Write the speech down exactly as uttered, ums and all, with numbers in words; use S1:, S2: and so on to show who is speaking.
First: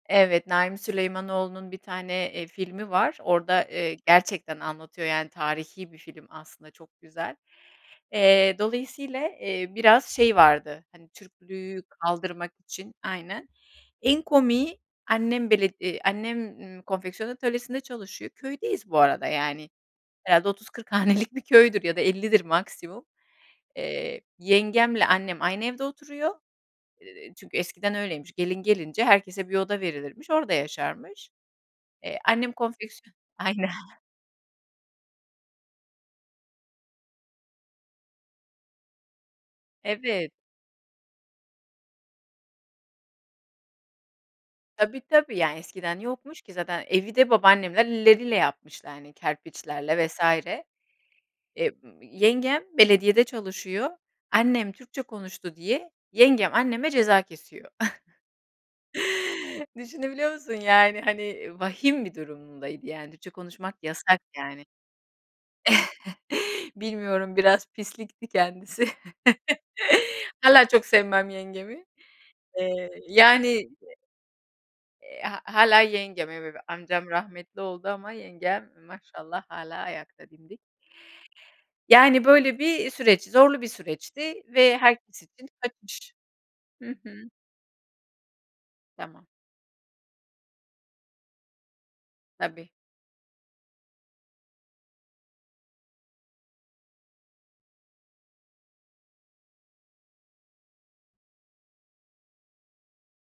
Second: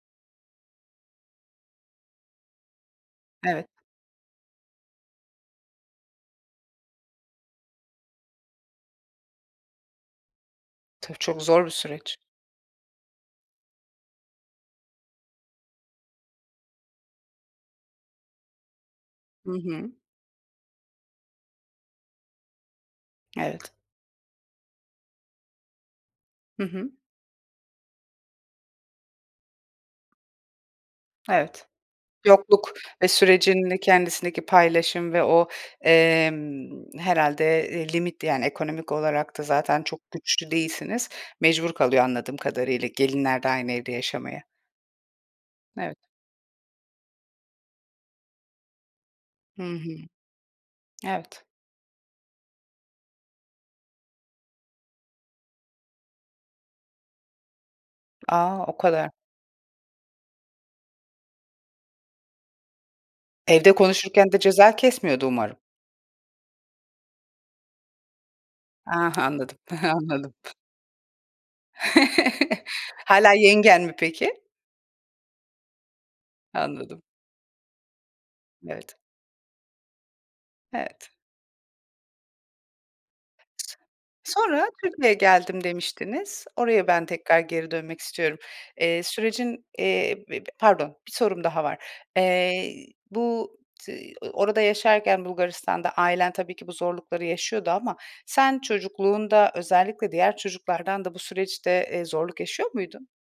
S1: Evet, Naim Süleymanoğlu'nun bir tane, eee, filmi var. Orada,
S2: Evet.
S1: eee, gerçekten anlatıyor, yani, tarihi bir film aslında çok güzel. Eee, dolayısıyla, eee, biraz şey vardı, hani,
S2: Tabii, çok zor bir
S1: Türklüğü
S2: süreç.
S1: kaldırmak için Aynen. En komiği annem bele iii, annem, iii, konfeksiyon atölyesinde çalışıyor. Köydeyiz bu arada,
S2: Hı
S1: yani.
S2: hı.
S1: Herhâlde otuz kırk hanelik bir köydür ya da ellidir maksimum.
S2: Evet.
S1: Eee, yengemle annem aynı evde oturuyor.
S2: Hı hı.
S1: Eee, çünkü eskiden öyleymiş. Gelin gelince herkese bir oda verilirmiş. Orada yaşarmış.
S2: Evet.
S1: Eee, annem
S2: Yokluk ve
S1: konfeksiyon Aynen.
S2: sürecin de kendisindeki paylaşım ve o, emm, herhâlde, eee, limitli, yani, ekonomik olarak da zaten çok
S1: Evet.
S2: güçlü değilsiniz. Mecbur kalıyor, anladığım kadarıyla, gelinler de aynı evde yaşamaya.
S1: Tabii, tabii. Ya,
S2: Evet.
S1: eskiden yokmuş ki zaten evi de babaannemler elleriyle yapmışlar, hani,
S2: Hı hı.
S1: kerpiçlerle vs.
S2: Evet.
S1: Eee, yengem belediyede çalışıyor, annem Türkçe konuştu diye yengem anneme ceza kesiyor.
S2: A! O kadar.
S1: Düşünebiliyor musun, yani, hani, vahim bir durumdaydı, yani, Türkçe
S2: Evde
S1: konuşmak yasak,
S2: konuşurken de
S1: yani.
S2: ceza kesmiyordu umarım.
S1: Bilmiyorum biraz pislikti kendisi.
S2: Ah, anladım, anladım.
S1: Hâlâ çok sevmem yengemi, eee,
S2: Hâlâ
S1: yani,
S2: yengen mi
S1: eee
S2: peki?
S1: eee hâ hâlâ yengem evet
S2: Anladım.
S1: amcam rahmetli oldu ama yengem,
S2: Evet.
S1: maşallah hâlâ ayakta dimdik.
S2: Evet.
S1: Yani böyle bir süreç, zorlu bir süreçti
S2: Sonra
S1: ve
S2: Türkiye'ye
S1: herkes için
S2: geldim
S1: kaçış.
S2: demiştiniz. Oraya
S1: Hı
S2: ben
S1: hı.
S2: tekrar geri dönmek istiyorum. Eee,
S1: Tamam.
S2: sürecin, eee, b b pardon bir sorum daha var.
S1: Tabii.
S2: Eee, bu, t eee, orada yaşarken Bulgaristan'da ailen tabii ki bu zorlukları yaşıyordu ama sen çocukluğunda, özellikle diğer çocuklardan da bu süreçte, eee, zorluk yaşıyor muydun?